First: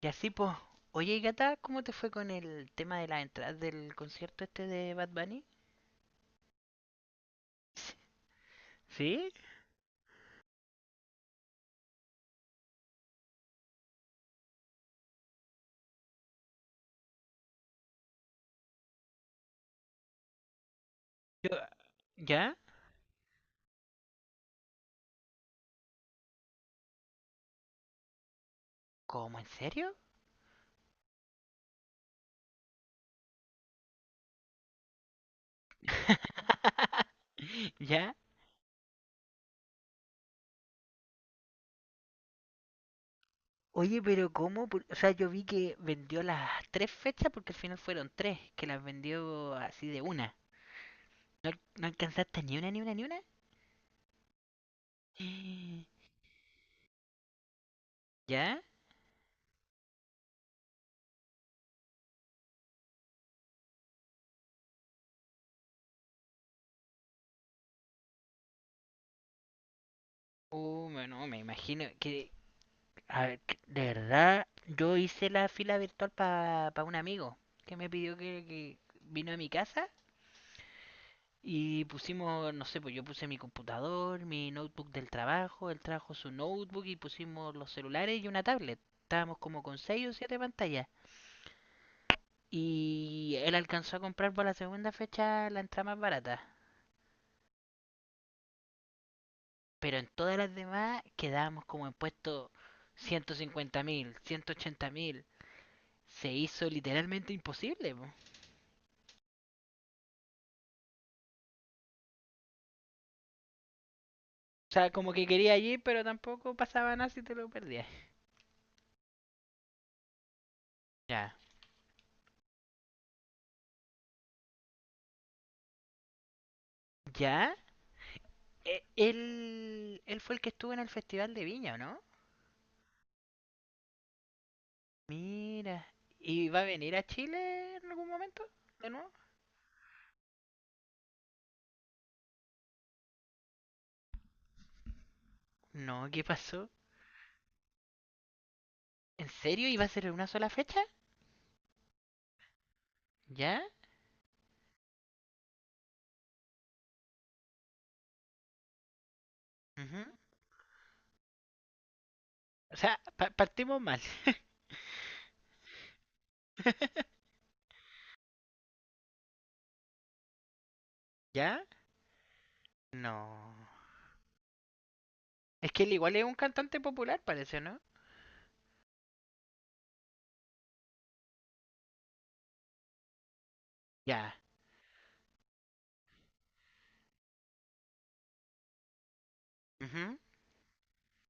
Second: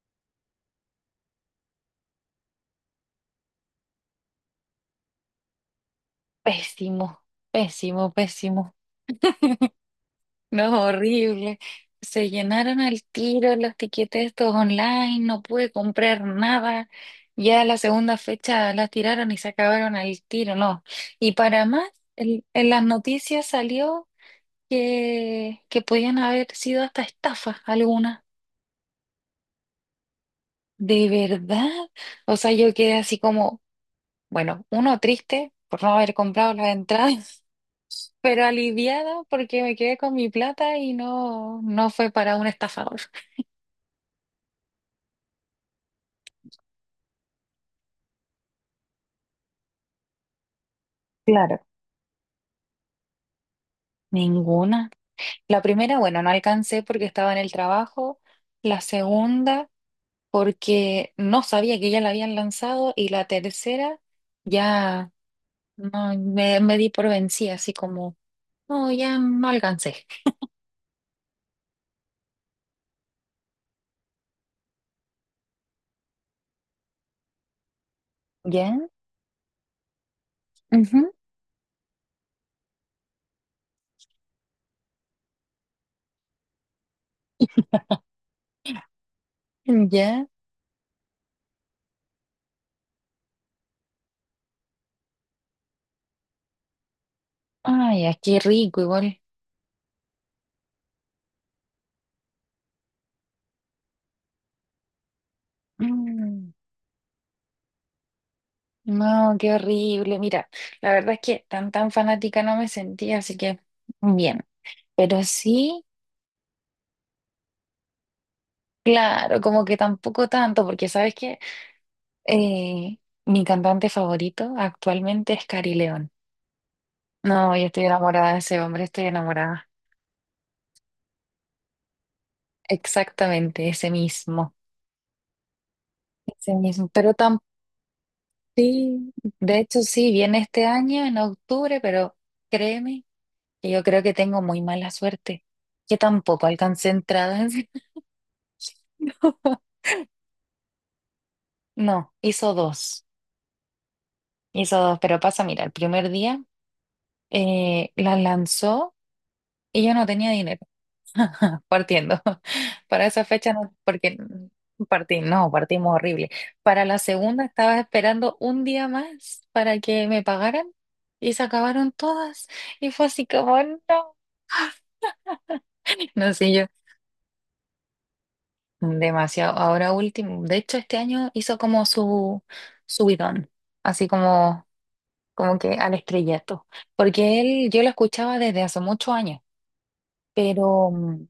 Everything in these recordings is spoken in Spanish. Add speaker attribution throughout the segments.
Speaker 1: Y así, pues. Oye, y Gata, ¿cómo te fue con el tema de las entradas del concierto este de Bad Bunny?
Speaker 2: Pésimo, pésimo, pésimo.
Speaker 1: ¿Sí?
Speaker 2: No, horrible. Se llenaron al tiro los tiquetes estos online, no pude comprar nada. Ya la segunda fecha las tiraron y se acabaron al tiro, no. Y para
Speaker 1: Yo-
Speaker 2: más,
Speaker 1: ¿Ya?
Speaker 2: en las noticias salió que podían haber sido hasta estafas algunas.
Speaker 1: ¿Cómo? ¿En serio?
Speaker 2: ¿De verdad? O sea, yo quedé así como, bueno, uno triste por no haber comprado las entradas,
Speaker 1: ¿Ya?
Speaker 2: pero aliviada porque me quedé con mi plata y no, no fue para un estafador.
Speaker 1: Oye, pero ¿cómo? O sea, yo vi que vendió las tres fechas porque al final fueron tres, que las vendió así de una. ¿No,
Speaker 2: Claro.
Speaker 1: no alcanzaste ni una, ni una, ni una?
Speaker 2: Ninguna. La primera, bueno, no alcancé porque estaba en el trabajo.
Speaker 1: ¿Ya?
Speaker 2: La segunda, porque no sabía que ya la habían lanzado. Y la tercera, ya no, me di por vencida, así como, no, ya no alcancé.
Speaker 1: Oh, no, me imagino que a ver, de verdad, yo hice la fila virtual para un amigo que me pidió
Speaker 2: ¿Ya?
Speaker 1: que vino a mi casa
Speaker 2: Ujú.
Speaker 1: y pusimos, no sé, pues yo puse mi computador, mi notebook del trabajo, él trajo su notebook y pusimos los celulares y una tablet. Estábamos como con seis o
Speaker 2: ¿Ya?
Speaker 1: siete pantallas. Y él alcanzó a comprar por la segunda fecha la entrada más barata.
Speaker 2: Ay, aquí rico igual.
Speaker 1: Pero en todas las demás quedábamos como en puesto 150 mil, 180 mil. Se
Speaker 2: Mm.
Speaker 1: hizo literalmente imposible. Po.
Speaker 2: No, qué horrible. Mira, la verdad es que tan tan fanática no me sentía, así que bien.
Speaker 1: O sea, como
Speaker 2: Pero
Speaker 1: que quería ir,
Speaker 2: sí,
Speaker 1: pero tampoco pasaba nada si te lo perdías.
Speaker 2: claro, como que tampoco tanto, porque sabes
Speaker 1: Ya.
Speaker 2: que eh, mi cantante favorito actualmente es Cari León.
Speaker 1: ¿Ya?
Speaker 2: No, yo estoy enamorada de ese hombre, estoy enamorada.
Speaker 1: Él fue el que estuvo en el Festival de Viña, ¿o ¿no?
Speaker 2: Exactamente, ese mismo.
Speaker 1: Mira. ¿Y
Speaker 2: Ese
Speaker 1: va a
Speaker 2: mismo.
Speaker 1: venir a
Speaker 2: Pero tan
Speaker 1: Chile en algún momento? ¿De nuevo?
Speaker 2: sí, de hecho sí, viene este año, en octubre, pero créeme que yo creo que tengo muy mala suerte, que
Speaker 1: No, ¿qué
Speaker 2: tampoco
Speaker 1: pasó?
Speaker 2: alcancé entradas.
Speaker 1: ¿En serio? ¿Iba a ser en una sola fecha?
Speaker 2: No,
Speaker 1: ¿Ya?
Speaker 2: hizo dos, pero pasa, mira, el primer día la lanzó y yo
Speaker 1: Ujú.
Speaker 2: no tenía dinero, partiendo.
Speaker 1: O sea,
Speaker 2: Para esa fecha no,
Speaker 1: partimos mal.
Speaker 2: porque partí, no, partimos horrible. Para la segunda estaba esperando un día más para que me pagaran y se
Speaker 1: ¿Ya?
Speaker 2: acabaron todas y fue así
Speaker 1: No.
Speaker 2: como, no,
Speaker 1: Es que él igual es
Speaker 2: no
Speaker 1: un
Speaker 2: sé, yo
Speaker 1: cantante popular, parece, ¿no?
Speaker 2: demasiado. Ahora último, de hecho este año hizo como su subidón, así
Speaker 1: Ya.
Speaker 2: como, como que al estrellato, porque él yo lo escuchaba desde hace muchos años,
Speaker 1: Ujú.
Speaker 2: pero, mm,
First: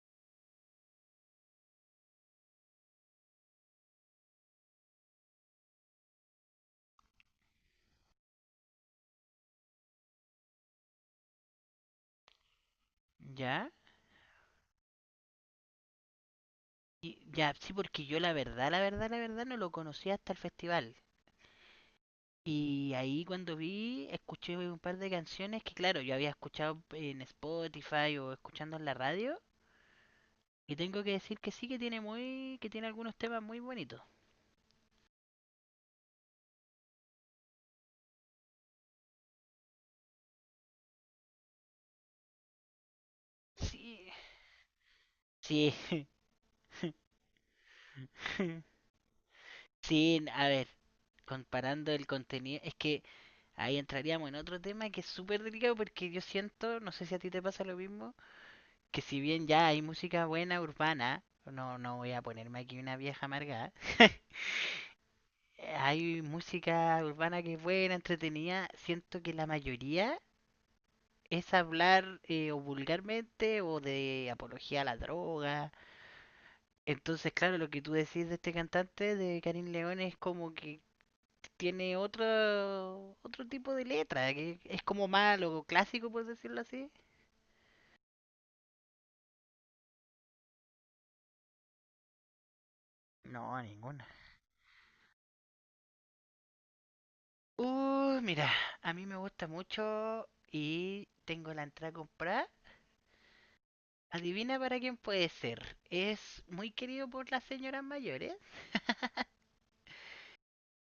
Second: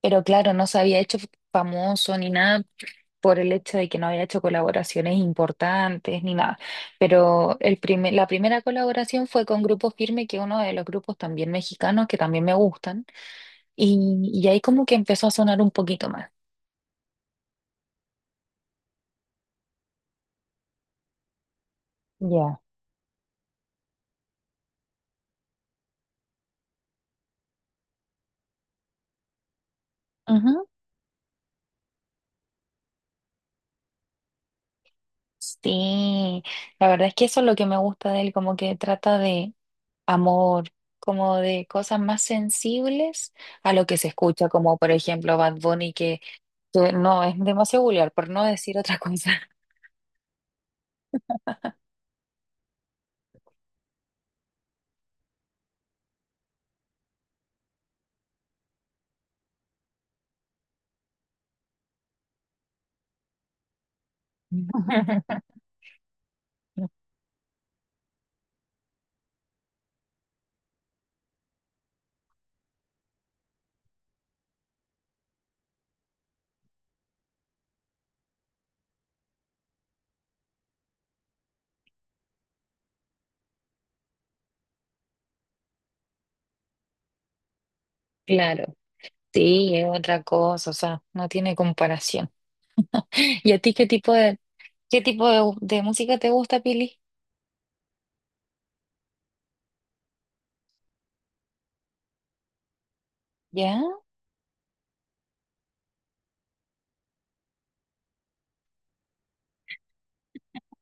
Speaker 2: pero claro, no se había hecho famoso ni nada por el hecho de que no había hecho colaboraciones importantes ni nada, pero la primera colaboración fue con Grupo Firme, que es uno de los grupos también mexicanos que también me gustan,
Speaker 1: ¿Ya?
Speaker 2: y ahí como que empezó a sonar un poquito más.
Speaker 1: Y, ya, sí, porque yo la verdad no lo conocía hasta el festival.
Speaker 2: Ya.
Speaker 1: Y ahí cuando vi, escuché un par de canciones que, claro, yo había escuchado en Spotify o escuchando en la radio.
Speaker 2: Ujú.
Speaker 1: Y tengo que decir que sí que que tiene algunos temas muy bonitos.
Speaker 2: Sí, la verdad es que eso es lo que me gusta de él, como que trata de amor, como de cosas más sensibles a lo que
Speaker 1: Sí,
Speaker 2: se escucha, como por ejemplo Bad
Speaker 1: sí,
Speaker 2: Bunny, que no es demasiado vulgar, por no decir otra cosa.
Speaker 1: sí, a ver, comparando el contenido, es que ahí entraríamos en otro tema que es súper delicado porque yo siento, no sé si a ti te pasa lo mismo, que si bien ya hay música buena urbana, no, no voy a ponerme aquí una vieja amargada. Hay música urbana que es buena, entretenida. Siento que la mayoría es hablar o vulgarmente o de apología a la droga. Entonces, claro, lo que tú decís de este cantante, de Karim León, es como que tiene otro tipo de letra, que es como malo clásico, por decirlo así.
Speaker 2: Claro, sí, es otra cosa, o sea, no tiene comparación.
Speaker 1: No,
Speaker 2: ¿Y a ti
Speaker 1: ninguna.
Speaker 2: qué tipo de música te gusta, Pili?
Speaker 1: Mira, a mí me gusta mucho y tengo la entrada comprada.
Speaker 2: ¿Ya?
Speaker 1: Adivina para quién puede ser. Es muy querido por las señoras mayores.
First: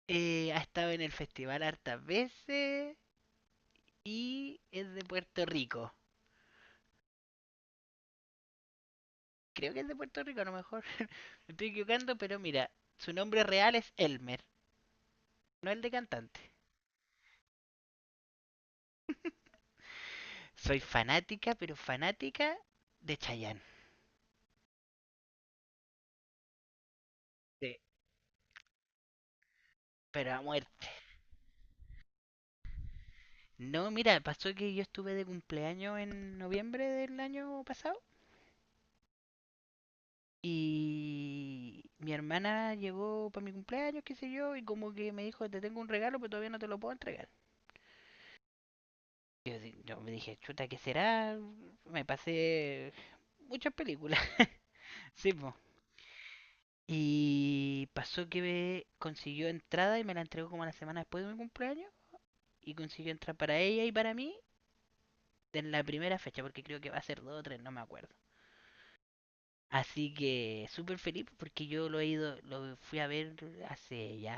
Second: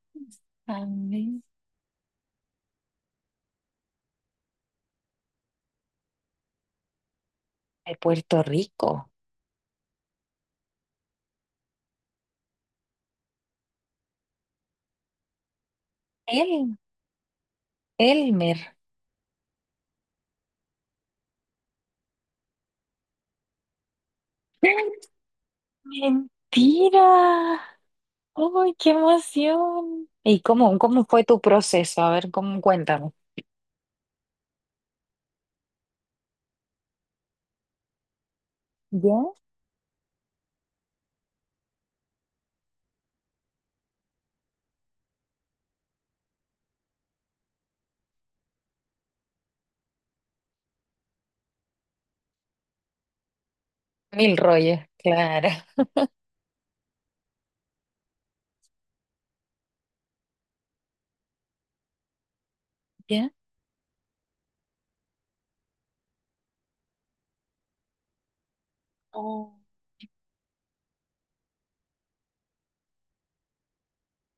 Speaker 1: Ha
Speaker 2: A
Speaker 1: estado en el
Speaker 2: mí.
Speaker 1: festival hartas veces y es de Puerto Rico.
Speaker 2: De Puerto Rico.
Speaker 1: Creo que es de Puerto Rico a lo mejor. Me estoy equivocando, pero mira, su nombre real es Elmer, no el de cantante.
Speaker 2: El, Elmer.
Speaker 1: Soy fanática, pero fanática de Chayanne.
Speaker 2: ¡Mentira!
Speaker 1: Sí,
Speaker 2: ¡Ay, qué emoción!
Speaker 1: pero
Speaker 2: ¿Y
Speaker 1: a
Speaker 2: cómo,
Speaker 1: muerte.
Speaker 2: cómo fue tu proceso? A ver, cómo, cuéntame.
Speaker 1: No, mira, pasó que yo estuve de cumpleaños en noviembre del año pasado.
Speaker 2: ¿Ya?
Speaker 1: Y mi hermana llegó para mi cumpleaños, qué sé yo, y como que me dijo, te tengo un regalo, pero todavía no te lo puedo entregar. Yo, yo me dije, chuta, ¿qué será? Me pasé muchas películas.
Speaker 2: Mil rollos,
Speaker 1: Sí,
Speaker 2: claro.
Speaker 1: po. Y pasó que me consiguió entrada y me la entregó como una semana después de mi cumpleaños. Y consiguió
Speaker 2: ¿Ya?
Speaker 1: entrar para ella y para mí en la primera fecha, porque creo que va a ser dos o tres, no me acuerdo.
Speaker 2: Oh.
Speaker 1: Así que súper feliz porque yo lo fui a ver hace ya,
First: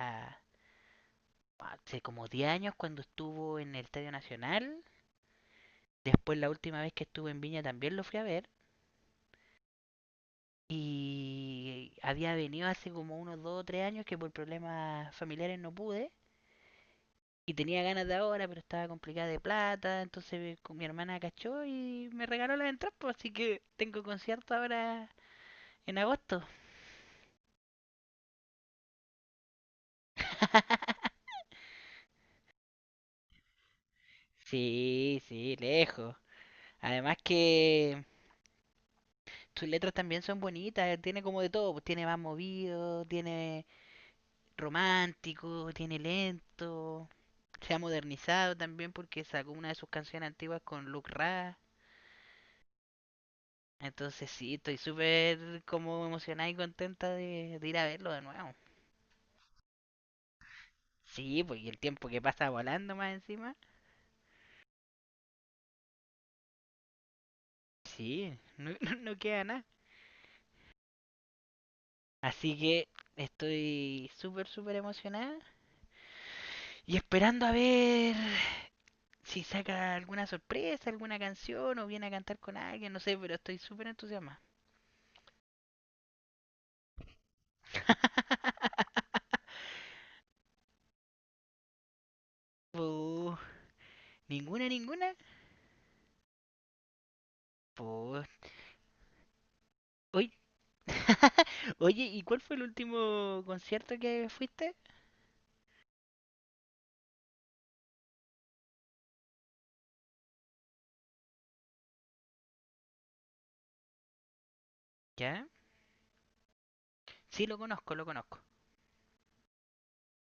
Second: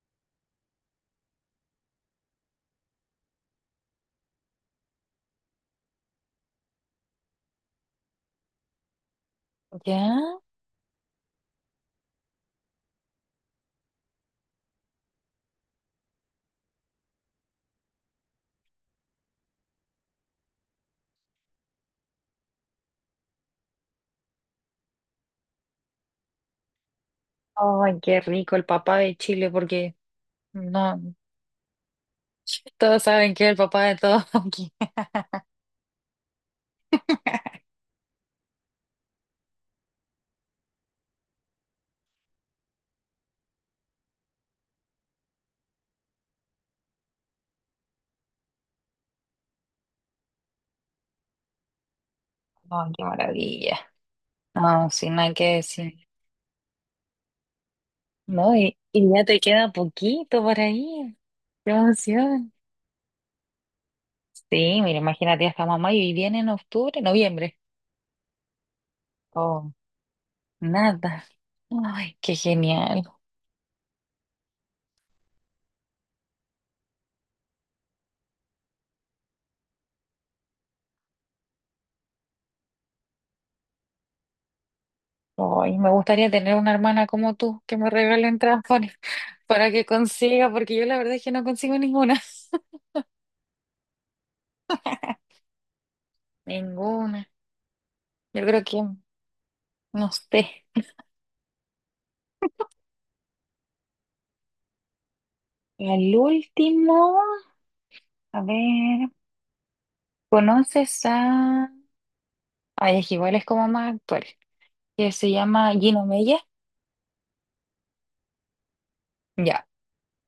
Speaker 1: hace como 10 años cuando estuvo en el Estadio Nacional. Después la última vez que estuve en Viña también lo fui a ver.
Speaker 2: ¿Ya?
Speaker 1: Y había venido hace como unos 2 o 3 años que por problemas familiares no pude. Y tenía ganas de ahora, pero estaba complicada de plata. Entonces con mi hermana cachó y me regaló las entradas. Pues, así que tengo concierto ahora en agosto.
Speaker 2: ¡Ay, qué rico el papá de Chile! Porque no, todos saben que es el papá de todos aquí.
Speaker 1: Sí, sí, lejos. Además que tus letras también son bonitas. Tiene como de todo. Pues tiene más movido, tiene romántico, tiene lento. Se ha modernizado también porque sacó una de sus canciones antiguas con Luke Ra.
Speaker 2: ¡Ay, qué maravilla!
Speaker 1: Entonces sí, estoy
Speaker 2: No, si no hay que
Speaker 1: súper
Speaker 2: decir.
Speaker 1: como emocionada y contenta de ir a verlo de nuevo.
Speaker 2: No, y ya te queda poquito por ahí.
Speaker 1: Sí, porque
Speaker 2: ¡Qué
Speaker 1: el tiempo que pasa
Speaker 2: emoción!
Speaker 1: volando más encima.
Speaker 2: Sí, mira, imagínate hasta mamá y viene en octubre, noviembre.
Speaker 1: Sí, no, no queda nada.
Speaker 2: Oh, nada. ¡Ay, qué
Speaker 1: Así que
Speaker 2: genial!
Speaker 1: estoy súper, súper emocionada. Y esperando a ver si saca alguna sorpresa, alguna canción o viene a cantar con alguien, no sé, pero estoy súper entusiasmada.
Speaker 2: Ay, me gustaría tener una hermana como tú que me regale un trampones para que consiga, porque yo la verdad es que no consigo ninguna.
Speaker 1: Pues, ninguna, ninguna.
Speaker 2: Ninguna.
Speaker 1: Pues,
Speaker 2: Yo creo que, no
Speaker 1: oye.
Speaker 2: sé.
Speaker 1: Oye, ¿y cuál fue el último concierto que fuiste?
Speaker 2: El último, a ver, ¿conoces a? Ay, es que igual es como más actual, que se
Speaker 1: ¿Ya?
Speaker 2: llama Gino Mella.
Speaker 1: Sí, lo conozco, lo conozco.
Speaker 2: Ya,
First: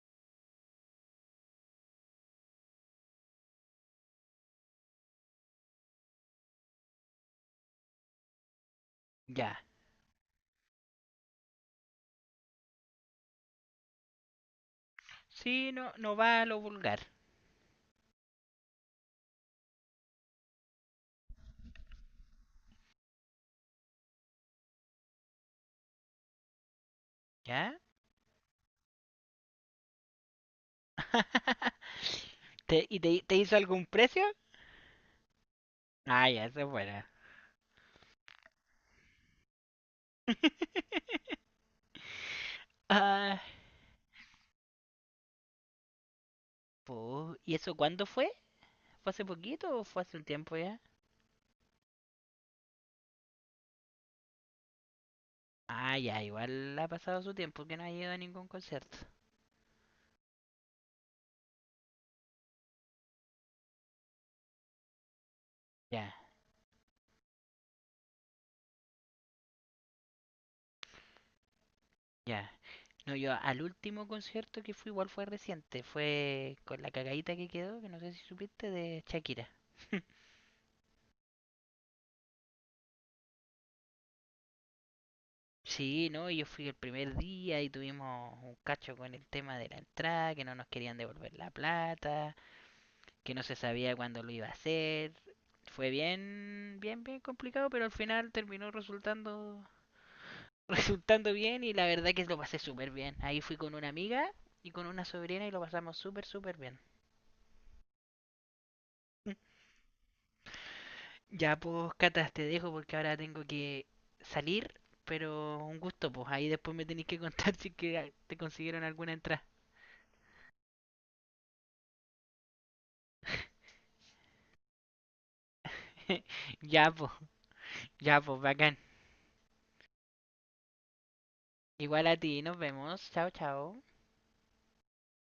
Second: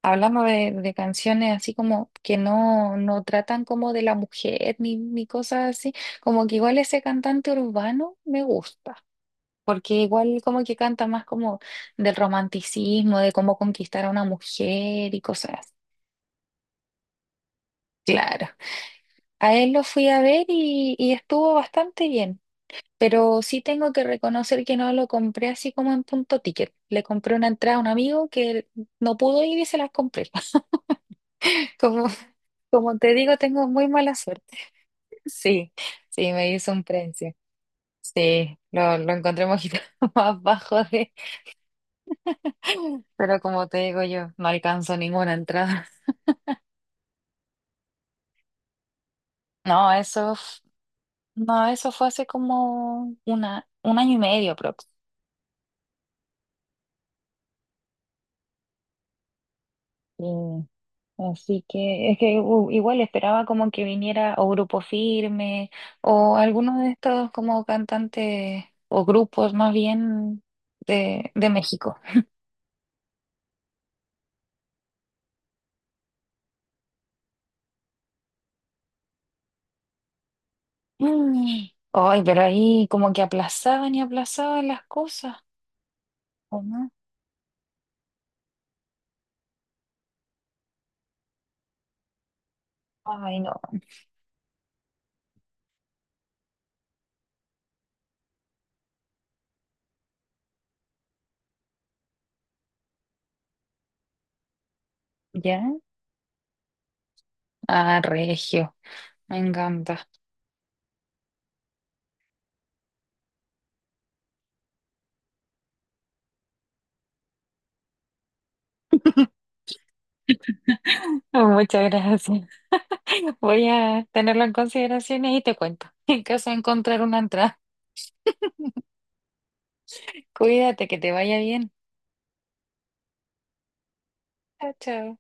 Speaker 2: hablamos de canciones así como que no, no tratan como de la mujer ni, ni cosas así, como que igual ese cantante urbano me gusta,
Speaker 1: Ya.
Speaker 2: porque igual como que canta más como del romanticismo, de cómo conquistar a una mujer y cosas
Speaker 1: Sí,
Speaker 2: así.
Speaker 1: no, no va a lo vulgar.
Speaker 2: Claro. A él lo fui a ver y estuvo bastante bien, pero sí tengo que reconocer que no lo compré así como en punto ticket. Le compré una entrada
Speaker 1: ¿Ya?
Speaker 2: a un amigo que no pudo ir y se las compré. Como, como
Speaker 1: ¿Y
Speaker 2: te
Speaker 1: te
Speaker 2: digo,
Speaker 1: hizo
Speaker 2: tengo
Speaker 1: algún
Speaker 2: muy mala
Speaker 1: precio?
Speaker 2: suerte. Sí,
Speaker 1: Ah,
Speaker 2: sí,
Speaker 1: ya,
Speaker 2: me
Speaker 1: eso es
Speaker 2: hizo un
Speaker 1: buena.
Speaker 2: precio. Sí, lo encontré un poquito más bajo de,
Speaker 1: Ah,
Speaker 2: pero como te digo yo, no alcanzo ninguna entrada.
Speaker 1: pues, ¿y eso cuándo fue? ¿Fue hace poquito o
Speaker 2: No,
Speaker 1: fue hace un
Speaker 2: eso,
Speaker 1: tiempo ya?
Speaker 2: no, eso fue hace como un año y medio aprox.
Speaker 1: Ah, ya, igual ha pasado su tiempo que no ha ido a ningún concierto.
Speaker 2: Mm, Así que es que igual esperaba como que viniera o Grupo Firme
Speaker 1: Ya,
Speaker 2: o alguno de estos como cantantes o grupos más bien de México.
Speaker 1: ya. No, yo al último concierto que fui igual fue reciente, fue con la cagadita que quedó, que no sé si supiste, de Shakira.
Speaker 2: Mm. Ay, pero ahí como que aplazaban y aplazaban las cosas,
Speaker 1: Sí, no, yo
Speaker 2: ¿o
Speaker 1: fui el
Speaker 2: no?
Speaker 1: primer día y tuvimos un cacho con el tema de la entrada, que no nos querían devolver la plata, que
Speaker 2: Ay,
Speaker 1: no
Speaker 2: no.
Speaker 1: se sabía cuándo lo iba a hacer. Fue bien complicado, pero al final terminó resultando bien y la verdad que lo pasé súper bien. Ahí fui con una amiga y con una sobrina y lo
Speaker 2: ¿Ya?
Speaker 1: pasamos súper, súper bien.
Speaker 2: Ah, Regio, me encanta.
Speaker 1: Ya, pues, Cata, te dejo porque ahora tengo que salir, pero un gusto, pues. Ahí después me tenéis que contar si que ah, te consiguieron alguna entrada.
Speaker 2: Muchas gracias. Voy a tenerlo en consideración y ahí te cuento en caso de
Speaker 1: Ya,
Speaker 2: encontrar
Speaker 1: pues,
Speaker 2: una entrada.
Speaker 1: ya, pues, bacán.
Speaker 2: Cuídate, que te vaya bien.
Speaker 1: Igual a ti, nos vemos. Chao, chao.
Speaker 2: Chao, chao.